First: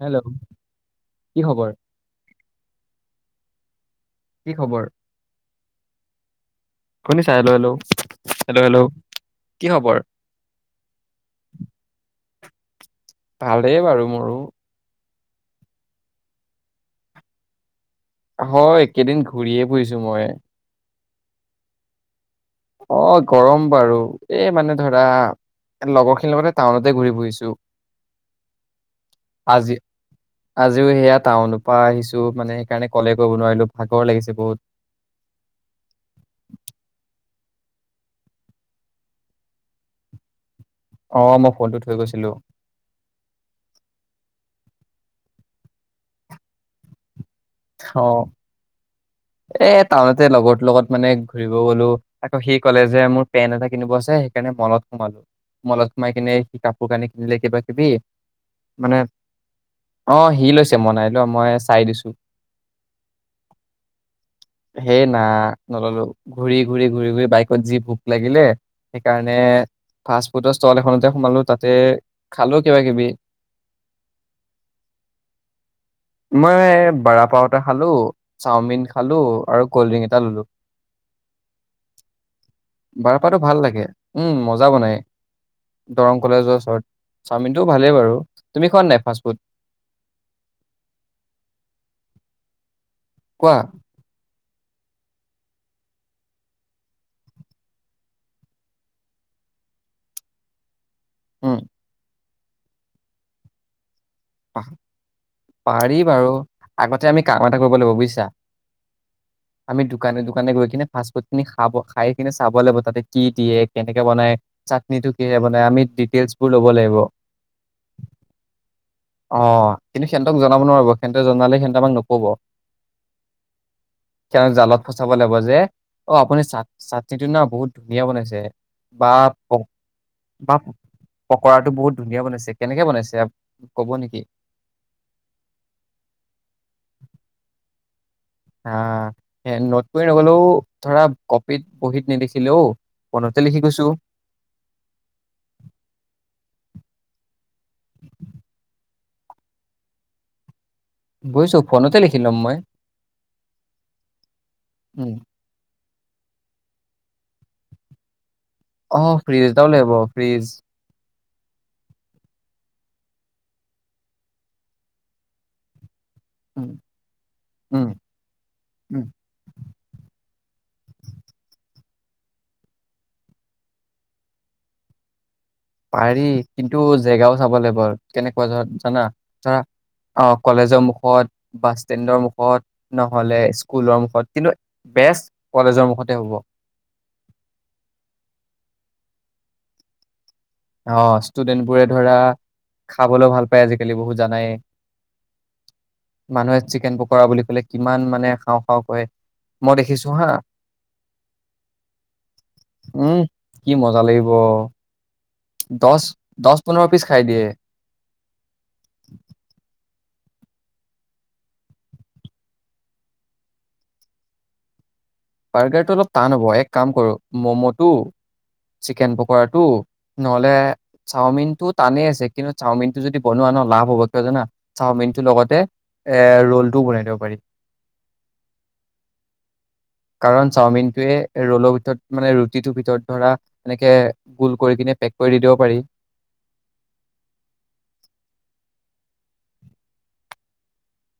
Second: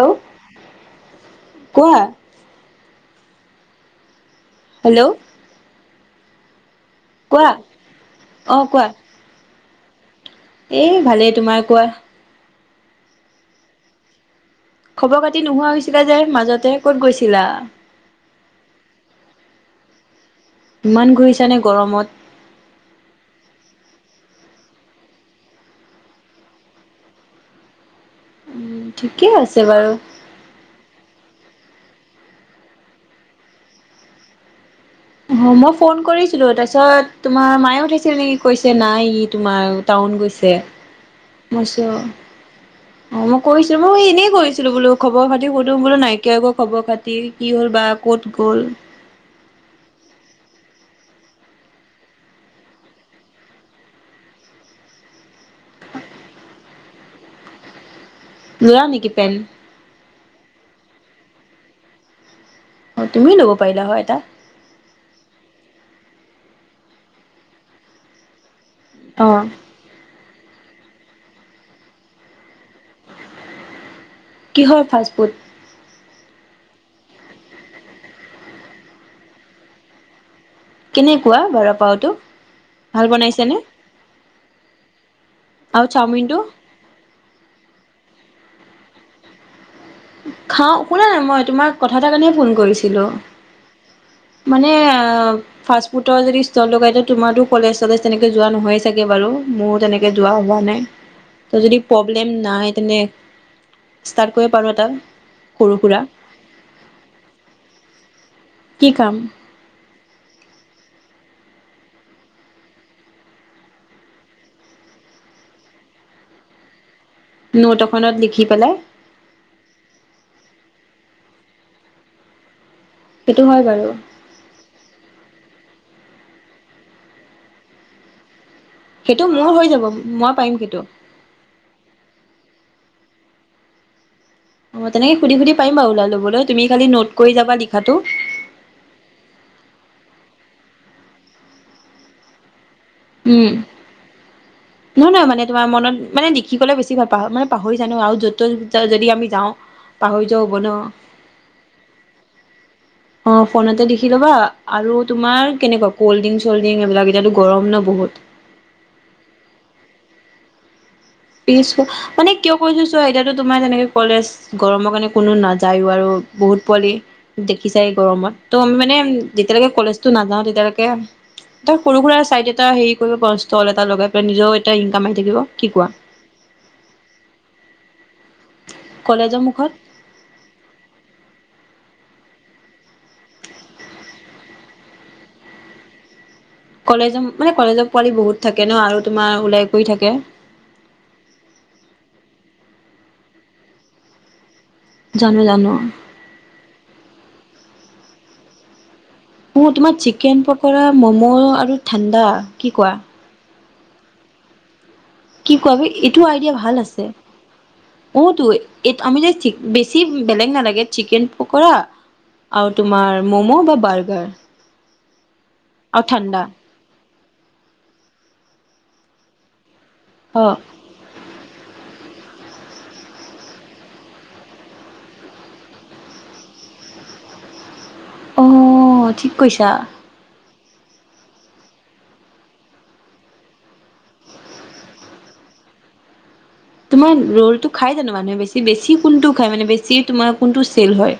Hello? কি খবৰ? কোৱা কি খবৰ হেল্ল' শুনিছা হেল্ল' কোৱা হেল্ল' হেল্ল' হেল্ল'? কি খবৰ? এ ভালেই তোমাৰ কোৱা ভালেই বাৰু মোৰো খবৰ-পাতি নোহোৱা হৈছিলে যে মাজতে, ক'ত গৈছিলা? হয় একেদিন ঘূৰিয়ে ফুৰিছো মই ইমান ঘূৰিছা নে গৰমত অ গৰম বাৰু এই মানে ধৰা লগৰখিনিৰ লগতে টাউনতে ঘূৰি ফুৰিছোঁ উম ঠিকে আছে বাৰু। আজিও সেয়া টাউনৰ আহিছো মানে সেইকাৰণে কলে কৰিব নোৱাৰিলো ভাগৰ লাগিছে বহুত অ মই ফোন কৰিছিলো তাৰপিছত তোমাৰ মায়েও কৈছিল নেকি কৈছে নাই ই তোমাৰ টাউন গৈছে অ' মই ফোনটো মইছো । থৈ গৈছিলো। অ' মই কৰিছিলোঁ- মই এনেই কৰিছিলোঁ বোলো খবৰ খাতি ক'সুধো বোলো নাইকিয়াকৈ খবৰ খাতি কি হ'ল বা অ' ক'ত গ'ল। এ টাউনতে লগৰ লগত মানে ঘূৰিব গলো আকৌ সি কলে যে মোৰ পেণ্ট এটা কিনিব আছে সেইকাৰণে মলত সোমালো মলত সোমাই কিনে সি কাপোৰ কানি কিনিলে কিবা কিবি ল'লা মানে নেকি পেন অ সি লৈছে মনাই ল মই চাই দিছো অ তুমিও ল'ব পাৰিলা হয় এটা সেই না নললো ঘূৰি ঘূৰি ঘূৰি ঘূৰি বাইকত যি ভোক লাগিলে অ সেইকাৰণে ফাষ্ট ফুড চল এখনতে সোমালো তাতে খালো কিবা কিবি কিহৰ ফাষ্টফুড মই বাৰ পৰঠা খালোঁ, চাওমিন খালোঁ, আৰু কল্ড ড্ৰিংক এটা ল'লো। কেনেকুৱা বৰা পাওটো ভাল বাৰাপাতো বনাইছেনে লাগে উম মজা বনাই আৰু দৰং চাওমিনটো। কলেজৰ ওচৰত চাওমিনটোও ভালেই বাৰু তুমি খোৱা নাই ফাষ্ট ফুড খাওঁ শুনা নাই মই তোমাৰ কথা এাৰ কাৰণেহে ফোন কৰিছিলো কোৱা মানে ফাষ্টফুডৰ যদি ইষ্টল লগাই দিওঁ তোমাৰো কলেজলে তেনে যোৱা নহয়েই চাগে বাৰু মোৰো তেনেকে যোৱা হোৱা নাই। উম ত যদি প্ৰব্ তে নাই তেনে ইস্তাত কৰিব পা- পাৰো পাৰি বাৰু। আগতে আমি কাম এটা কৰিব লাগিব বুইছা কি কাম আমি দোকানে দোকানে গৈ কিনে ফাষ্টফুডখিনি খাই কিনে চাব লাগিব, তাতে কি দিয়ে? কেনেকে বনায়? চাটনিটো কিহেৰে বনায় আমি ডিটেয়েইলচবোৰ ল'ব লাগিব। নোট এখনত লিখি পেলাই অ' কিন্তু সিহঁতক জনাব নোৱাৰিব, সিহঁতক জনালে সিহঁতে আমাক নক'ব। সেইটো হয় বাৰু তেওঁক জালত ফচাব লাগিব যে। অ আপুনি চাট চাটনিটো না বহুত ধুনীয়া বনাইছে। বা সেইটো মোৰ হৈ যাব মই পাৰিম বা সেইটো পকৰাটো বহুত ধুনীয়া বনাইছে কেনেকে বনাইছে ক'ব নেকি? অ, তেনেকে সুধি-সুধি পাৰিম বাৰু ওলাই ল'বলৈ তুমি খালি নোট কৰি যাবা লিখাটো। আহ নোট কৰি নগ'লেও ধৰা কপিত বহীত নিলিখিলেও ফোনতে উম। লিখি গৈছো নহয় নহয়, মানে তোমাৰ মনত মানে দেখিবলে বেছি [unintelligible] পাহৰি জানো আৰু য'ত তত যদি আমি যাওঁ। পাহৰি জোহবন' বুইছো ফোনতে লিখি লম মই। অ' ফোনতে দেখি ল'বা আৰু উম তোমাৰ কেনেকুৱা? কল্ড্ৰিং-চল্ড্ৰিং এইবিলাক, এতিয়াতো গৰম ন বহুত? অ' ফ্ৰিজ এটাও লাগিব, ফ্ৰিজ। পিছ মানে কিয় কৈছো চোৱা এতিয়াতো তোমাৰ তেনেকে কলেজ, গৰমৰ কাৰণে কোনো নাযায়ো আৰু বহুত উম, পোৱালি, উম, দেখিছাই গৰমত। ত' মানে উম, যেতিয়ালৈকে কলেজটো নাযাওঁ, তেতি এতিয়ালৈকে এটা সৰুসুৰা চাইড এটা হেৰি কৰিব পাৰোঁ ষ্টল এটা লগাই পেলাই নিজৰো এটা ইনকাম আহি থাকিব, কি কোৱা? হেৰি, কিন্তু জেগাও চাব লাগিব। কেনেকুৱা ধৰা জানা? কলেজৰ জানা? মুখত অ' কলেজৰ মুখত বাছ ষ্টেণ্ডৰ মুখত, নহ'লে স্কুলৰ মুখত, কিন্তু বেষ্ট কলেজৰ মুখতে হ'ব। কলেজ মানে কলেজৰ পোৱালি বহুত থাকে ন আৰু তোমাৰ ওলাই কৰি থাকে অ' ষ্টুডেন্ট বোৰে ধৰা খাবলৈ ভাল পায় আজিকালি বহুত জানাই! জানো জানো মানুহে চিকেন পকৰা বুলি ক'লে কিমান মানে খাওঁ খাওঁ কৰে মোৰ তোমাৰ চিকেন পকৰা ম'ম' আৰু ঠা, কি কোৱা? উম, কি মজা লাগিব! কি কোৱা বে! দহ এইটো আইডিয়া দহ ভাল পোন্ধৰ পিচ আছে খাই দিয়ে অতো আমি যে বেছি বেলেগ নালাগে, চিকেন প'ক'ৰা আৰু তোমাৰ মমো বা বাৰ্গাৰ। বাৰ্গাৰটো আৰু অলপ টান ঠাণ্ডা হ'ব। এক কাম কৰো ম'ম'টো, চিকেন পকৰাটো। অ নহ'লে চাওমিনটো টানেই আছে। কিন্তু চাওমিনটো যদি বনোৱা ন লাভ হ'ব কিয় জানা চাওমিনটো লগতে এ ৰোলটোও বনাই দিব পাৰি অ ঠিক কৈছা কাৰণ চাওমিনটোৱে ৰোলৰ ভিতৰত মানে ৰুটিটোৰ ভিতৰত ধৰা এনেকে গোল কৰি কিনে পেক কৰি দি দিব পাৰি তোমাৰ ৰলটো খাই জানো মানুহে বেছি বেছি কোনটো খায় মানে বেছি তোমাৰ কোনটো চেল হয়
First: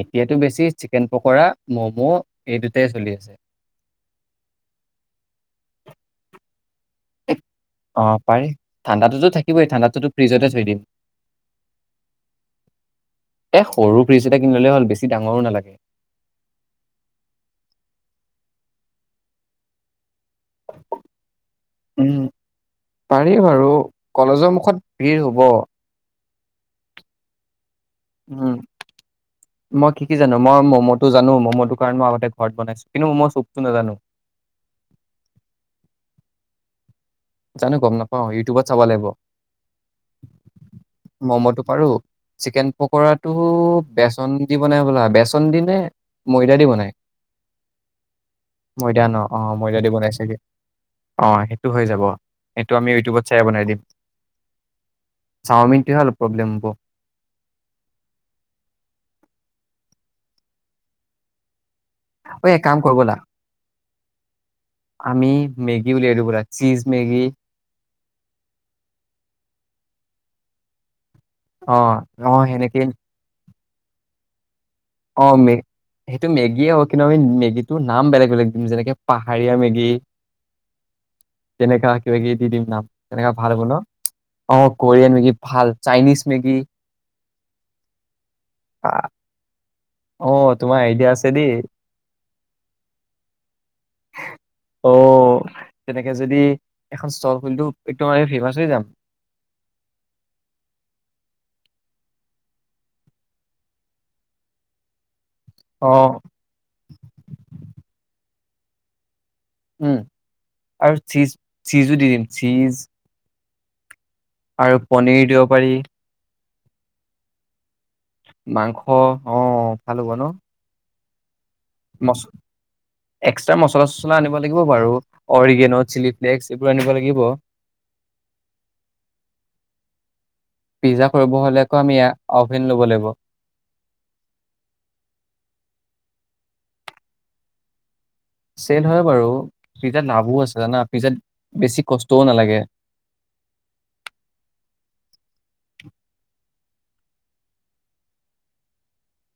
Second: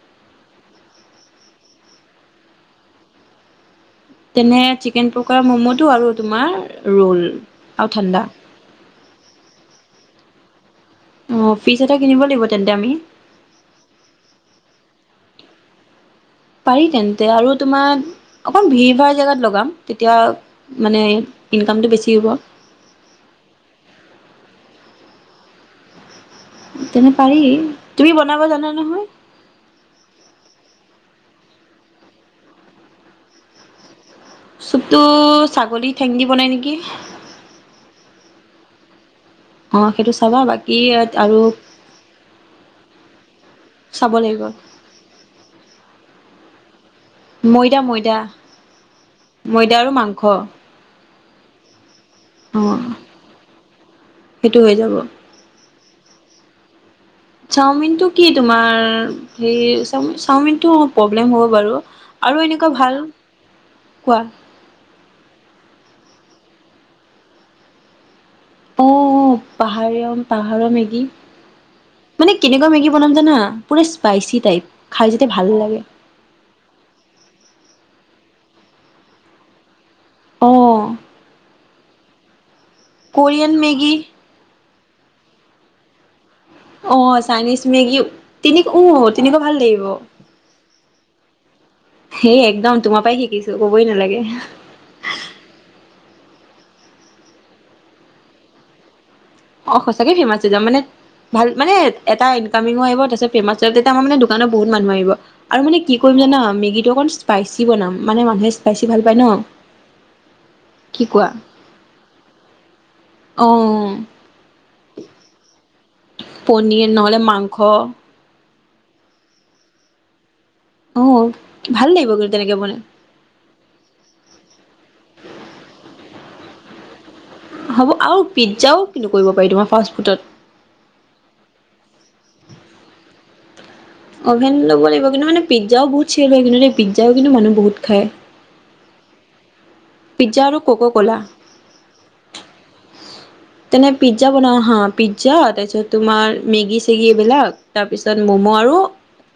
এতিয়াতো বেছি চিকেন পকোৰা ম'ম' এই দুটাই চলি আছে তেনে চিকেন পকাৰা ম'ম'তটো আৰু তোমাৰ ৰোল আৰু অ ঠাণ্ডা। পাৰি ঠাণ্ডাতোতো থাকিবই ঠাণ্ডাতোতো ফ্ৰিজতে থৈ দিম অ', ফ্ৰিজ এটা কিনিব লাগিব তেন্তে আমি। এ সৰু ফ্ৰিজ এটা কিনিললে হ'ল বেছি ডাঙৰো নালাগে পাৰি তেন্তে আৰু তোমাৰ অকণ ভিৰ ভাৰ জেগাত লগাম এতিয়া মানে ইনকামটো উম বেছি হ'ব পাৰি বাৰু কলেজৰ মুখত ভিৰ হব তেনে পাৰি তুমি বনাব উম জানা নহয় মই কি কি জানো মই ম'মোটো জানো ম'ম'টো কাৰণ মই আগতে ঘৰত বনাইছো কিন্তু ম'ম' চুপতটো নাজানো চুপতটো ছাগলী ঠেংদি বনাই নেকি জানো গম নাপাওঁ ইউটিউবত চাব লাগিব অ', সেইটো চাবা বাকী আৰু ম'ম'টো পাৰো চিকেন পকৰাটো চাব বেচন লাগিব দি বনাই বোলা বেচন দি নে ময়দা দি বনাই [unintelligible] ময়দা ময়দা ময়দা ন অ ময়দা দি আৰু বনাই মাংস চাগে অ সেইটো হৈ যাব এইটো অ', আমি ইউটিউবত চাই বনাই দিম সেইটো হৈ যাব। চাওমিনটো হল প্ৰব্লেম হব চাওমিনটো কি তোমাৰ চাওমিনটো প্ৰব্লেম হ'ব বাৰু আৰু ঐ এক এনেকুৱা কাম ভাল কৰো বলা কোৱা আমি মেগী উলিয়াই দিও বলা চিজ মেগী অ পাহাৰীয়ান পাহাৰৰ মেগি অ মানে অ কেনেকুৱা সেনেকে মেগী বনাম জানা পুৰা স্পাইচি টাইপ খাই অ যেতিয়া ভাল ম লাগে সেইটো মেগীয়ে হ কি নি মেগীটো ন নাম বেলেগ বেলেগ যেনেকে পাহাৰীয়া মেগী অঁ কেনেকা দিম ন কোৰিয়ান মেগী কৰিয়ান মেগি ভাল চাইনিজ মেগী অ চাইনিজ মেগী উ তেনেকুৱা ভাল লাগিব অঁ তোমাৰ আইডিয়া আছে দেই হেই একদম তোমাৰ পাই শিকিলো ক'বই নালাগে তাকে যদি এখন ষ্টল খুলিদিও এক ফেমাচ হৈ যাম অঁ সঁচাকে ফেৰ্মাচ হৈ যাম মানে ভাল মানে এটা ইনকামিঙো আহিব তাৰছত ফেৰ্মাচ তেতিয়া আমাৰ মানে দোকানৰ বহুত মানুহ আহিব আৰু মানে অ কি কৰিম জানা মেগীটো অকণ স্পাইচি বনাম মানে মানুহে স্পাইচি ভাল পায় ন উম আৰু কি কোৱা চীজ চীজো দি দিম চীজ অঁ আৰু পনিৰ দিব পাৰি পনীৰ নহ'লে মাংস মাংস অ ভাল হ'ব ন অ এক্সট্ৰা মচলা চচলা আনিব লাগিব বাৰু অৰিগেন' চিলি ডেক্স এইবোৰ আনিব লাগিব হ'ব আৰু পিজ্জাও কিনো কৰিব পাৰি তোমাৰ ফাষ্টফুডত পিজ্জা কৰিব হলে আকৌ আমি অভেন ল'ব লাগিব অভেন ল'ব লাগিব কিন্তু মানে পিজ্জাও বহুত চেল হয় কিন্তু দেই পিজ্জাও কিন্তু মানুহে বহুত খায় চেল হয় বাৰু পিজ্জাত লাভো পিজ্জা আছে আৰু জানা কক পিজ্জাত কলা বেছি কষ্টও নালাগে তেনে পিজ্জা বনাও হা পিজ্জা তাৰপিছত তোমাৰ মেগী চেগী এইবিলাক তাৰপিছত ম'ম' আৰু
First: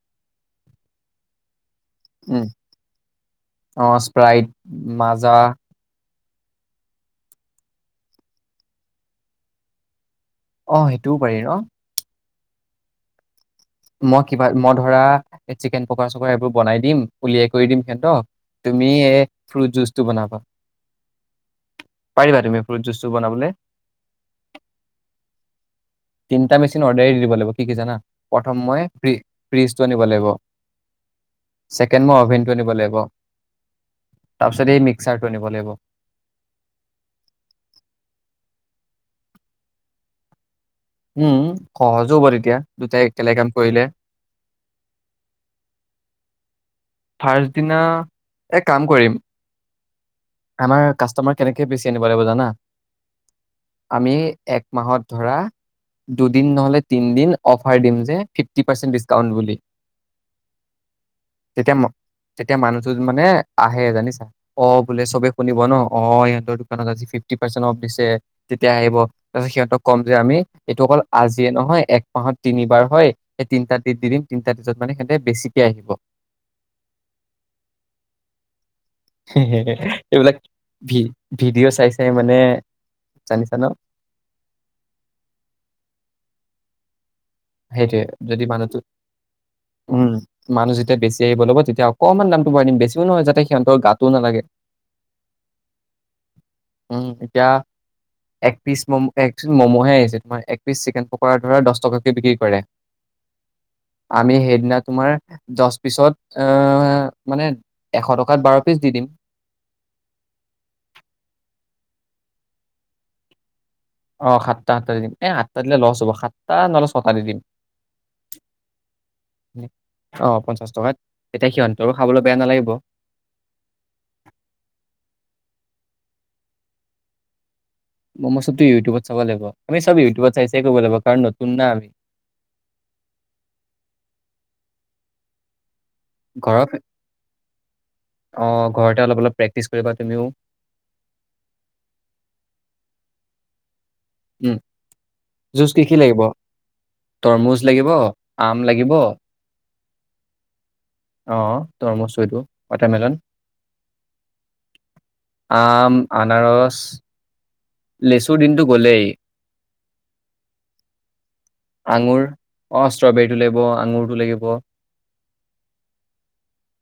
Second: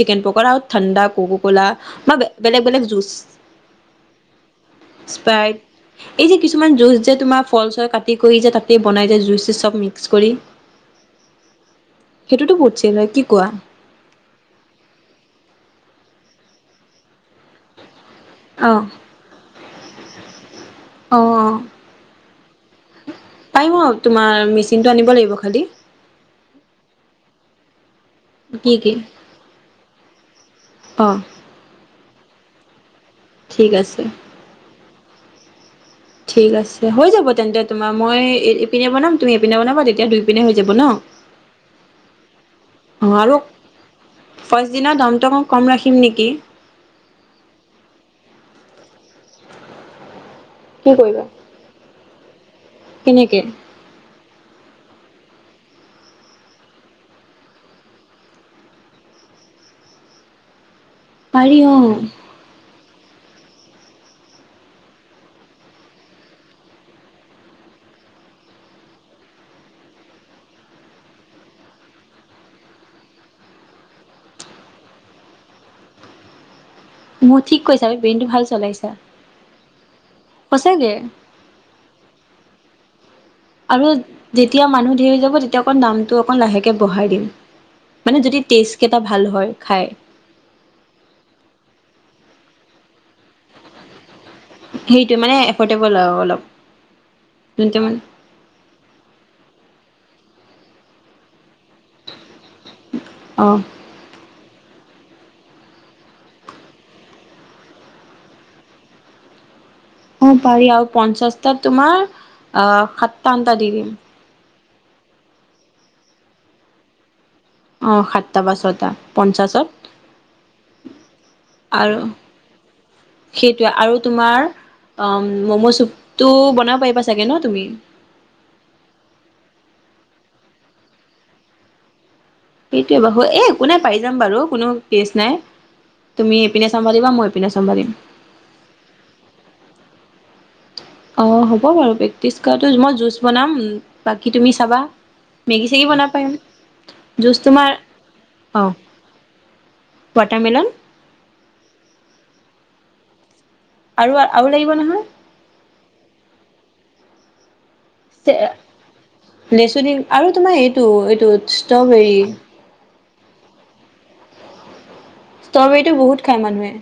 চিকেন পকৰা আৰু ঠাণ্ডা কক ক'লা বা উম বেলেগ বেলেগ জুচ অ স্প্ৰাইট মাছ স্পাইড এই যে কিছুমান জুছ যে তোমাৰ ফল চল কাটি কৰি যে তাতে বনাই যে জুছ চব মিক্স কৰি অঁ সেইটোও পাৰি ন সেইটোতো বহুত চেল হয় কি কোৱা মই কিবা মই ধৰা চিকেন পকা চকা এইবোৰ বনাই দিম উলিয়াই কৰি দিম সিহতক অঁহ অঁ অঁ পাৰিবা তুমি ফ্ৰুট জুচটো বনাবলৈ পাৰম অঁ তোমাৰ মেচিনটো আনিব লাগিব খালি তিনটা মেচিন অদাৰে দি দিব লাগিব কি কি জানা প্ৰথম কি মই কি ফ্ৰীচটো আনিব লাগিব অ ছেকেণ্ড মই অভেন নিব লাগিব ঠিক আছে নিব লাগিব ঠিক আছে হৈ যাব তেন্তে তোমাৰ মই ইপিনে বনাম তুমি ইপিনে বনাব তেতিয়া দুই পিনে হৈ যাব উম সহজো হ'ব তেতিয়া দুটাই একেলগে আৰু কাম কৰিলে প্ৰথম দিনা দামটো অকন কম ৰাখিম নেকি কি ফাৰ্ষ্ট দিনা এক কাম কৰিম আমাৰ কি কৰিবা কাষ্টমাৰ কেনেকে বেছি আনিম চলাব জানা। কেনেকে আমি এক মাহত ধৰা দুদিন নহ'লে তিনিদিন অ'ফাৰ দিম যে ফিফটি পাৰ্চেণ্ট ডিছকাউণ্ট বুলি। পাৰি অ তেতিয়া তেতিয়া মানুহ ত মানে আহে জানিছা অ। বোলে চবে শুনিব ন অ সিহঁতৰ দোকানত আজি ফিফটি পাৰ্চেণ্ট অফ দিছে তেতিয়া আহিব তাৰ পিছত সিহঁতক ক'ম যে আমি এইটো অকল আজিয়ে নহয় এক মাহত তিনিবাৰ হয় এই তিনটা ডেট দি দিম তিনটা ডেটত মানে সিহঁতে বেছিকে আহিব। মোৰ ঠিক কৈছাি ব্ৰেইন টো ভাল চলাইছে। এইবিলাক ভি ভিডিঅ' চাই চাই মানে। জানিছা ন আৰু যেতিয়া মানুহ দেৰি যাব তেতিয়া অকণ দামটো অকণ লাহে। তেতিয়া বঢ়াই দিম সেইটোয়ে মানে যদি টেষ্ট মানুহটো কেইটা ভাল হয় খাই উম মানুহ যেতিয়া বেছি আহিব ল'ব তেতিয়া অকমান দাম। ম বেছি নহয় যতে সিহঁৰ গাটো নালাগে সেইটোৱে মানে এফৰ্ডেবল আৰু অলপ উম এতিয়া যোনটো মানে এক পিচ মম এক ম'ম'হে আহিছে তম এক বিশিছ চিকেন পকৰ ধৰা দহ টকা। [unintelligible] কৰে অ আমি সেইদিনা তোমাৰ দহ পিছত এ মানে এশ টকাত বাৰ পিছ দি দিম অ পাৰি আৰু পঞ্চাশটাত তোমাৰ অ সাতটা। টা দিম। অ', সাতটা সাতটা দিম এই আঠটা দিলে লছ হ'ব সাতটা নহলে ছটা দি দিম। অ সাতটা বা ছয়টা পঞ্চাশত অ', পঞ্চাশ টকাত তেতিয়া সিহঁতৰো আৰু খাবলৈ বেয়া নালাগিব। সেইটোৱেই আৰু তোমাৰ অ উম মম' চুপ টো বনাব পাৰিবা চাগে ন তুমি? ম ম চুপ ইউটিউবত চাব লাগিব আমি চব ইউটিউবত চাই চাই কৰিব লাগিব কাৰণ নতুন ন আমি। সেইটোৱে বাৰু এ একো নাই পাই যাম বাৰু কোনো কেচ নাই। তুমি এইপিনে ঘৰত চম্ভালিবা মই এইপিনে চম্ভালিম অ ঘৰতে অলপ অলপ প্ৰেক্টিচ কৰিবা। হেল্লো অ হ'ব বাৰু প্ৰেক্টিচ কৰাটো। মই জুচ বনাম বাকী উম। তুমি চাবা মেগী জুচ কি চেগী কি বনাব লাগিব? পাৰিম জুচ তৰমুজ তোমাৰ লাগিব, আম অ লাগিব ৱাটাৰমেলন অ তৰমচটো ৱাটাৰ মেলন। আৰু আৰু লাগিব আম আনাৰস লেচুৰ দিনটো গ'লেই, লেচু দিন আৰু তোমাৰ এইটো এইটো ষ্ট্ৰবেৰী। আঙুৰ টো লাগিব। ষ্ট্ৰবেৰীটো বহুত খায় মানুহে।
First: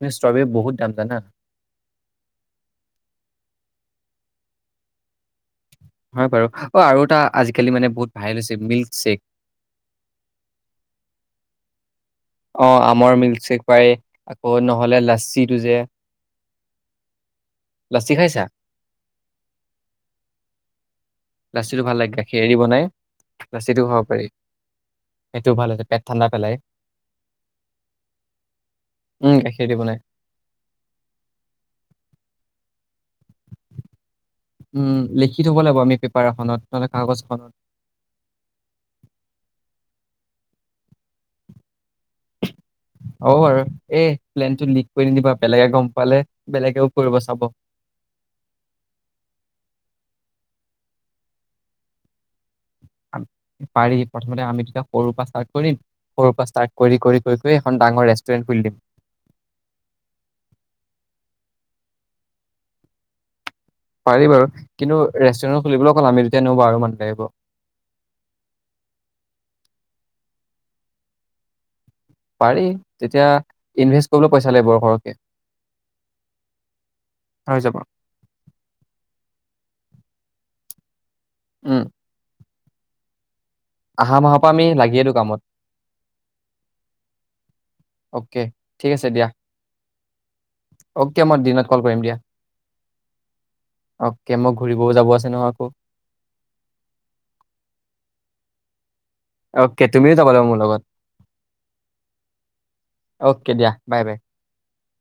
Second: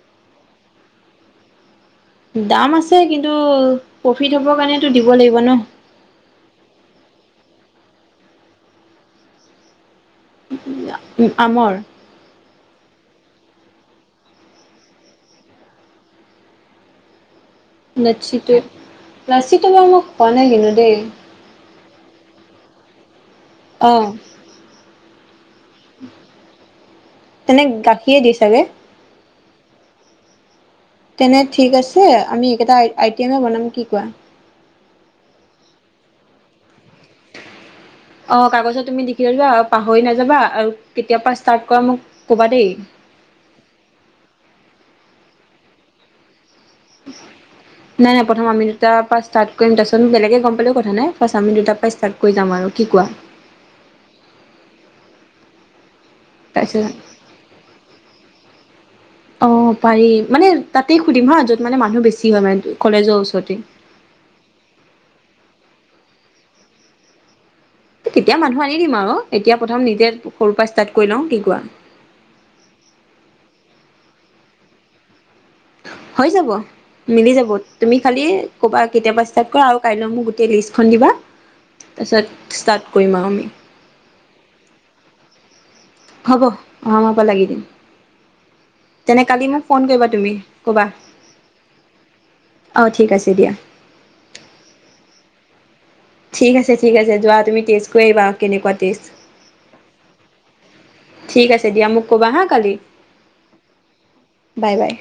তুমি ষ্ট্ৰবেৰী বহুত দাম জানা। দাম আছে কিন্তু প্ৰফিট হ'ব কাৰণেটো দিব লাগিব ন। হয় বাৰু অ আৰু এটা আজিকালি মানে বহুত ভাল হৈছে মিল্কশ্বেক। আ- আমৰ । অ' আমৰ মিল্কশ্বেক পাৰি। আকৌ নহ'লে লাচ্চিটো যে লাচ্ছি খাইছা? লাচ্চিটো। লাচ্চিটো বাৰু মই খোৱা নাই কিন্তু দেই। লাচ্চিটো ভাল লাগে গাখীৰেদি বনায়। লাচ্চিটো অ খাব পাৰি। সেইটো ভাল হৈছে পেট ঠাণ্ডা পেলাই তেনে গাখীৰে দিয়ে চাগে? উম, গাখীৰ দি বনায়। তেনে ঠিক আছে । আমি এইকেইটা আইটেমে বনাম কি কোৱা উম, লিখি থব লাগিব আমি পাৰ এখনত নহ'লে কাগজ এখনত অ' কাগজত তুমি লিখি লৈ লোৱা । অ' পাহ নাযাবা আৰু কেতিয়া পৰা ষ্টাৰ্ট কৰা মোক ক'বা দেই অ' বাৰু। এ প্লেনটো লিক কৰি নিদিবা। বেলেগে গম পালে বেলেগেও কৰিব চাব নাই - নাই, প্ৰথম আমি দুটাৰ পৰা ষ্টাৰ্ট কৰিম। তাৰপিছত ত বেলেগে গম পালেও কথা নাই । ফাৰ্চ আমি দুটাৰ পৰা ষ্টাৰ্ট কৰি যাম আৰু কি কোৱা পাৰি । প্ৰথমতে আমি দুটা সৰুৰ পৰা ষ্টা কৰিম। সৰুৰ পৰা ষ্টাৰ্ট তাৰপিছত কৰি - কৰি - কৰি - কৰি এখন ডাঙৰ ৰেষ্টুৰেন্ট খুলি দিম। অ পাৰি মানে তাতেই সুধিম হা য'ত মানে মানুহ বেছি হয় মানে, কলেজৰ ওচৰতে। পাৰি বাৰু। কিন্তু ৰেষ্টুৰেণ্ট খুলিবলৈ অকল আমি দুটাই নহব, আৰু মানুহ লাগিব । তেতিয়া মানুহ আনি দিম আৰু । এতিয়া প্ৰথম নিজে সৰুৰ পৰা ষ্টাৰ্ট কৰি লওঁ, কি কোৱা? পাৰি । তেতিয়া ইনভেষ্ট কৰিবও পইচা লাগিব সৰহকে। হয় যাব। মিলি যাব । তুমি খালি কৰবা- কেতিয়াৰ পৰা ষ্টাৰ্ট কৰা আৰু কাইলৈ মোক গোটেই লিষ্টখন দিবা। উম তাৰপিছত ষ্টাৰ্ট কৰিম আৰু আমি। আহা মাহ পৰা আমি লাগিয়ে দিও কামত । হ'ব, অহা মাহৰ পৰা লাগি দিম। অ'কে ঠিক আছে তেনে দিয়া কালি মোক ফোন কৰিবা তুমি । ক'বা। অ'কে মই দিনত কল কৰিম দিয়া অ' ঠিক আছে দিয়া। অ'কে মই [unintelligible] ঠিক আছে - ঠিক আছে । যোৱা তুমি টেষ্ট কৰি আহিবা । কেনেকুৱা টেষ্ট অ'কে । তুমিও যাবা লাগিব মোৰ লগত ঠিক আছে দিয়া মোক ক'বা হা কালি । অ'কে দিয়া । বাই - বাই। Bye bye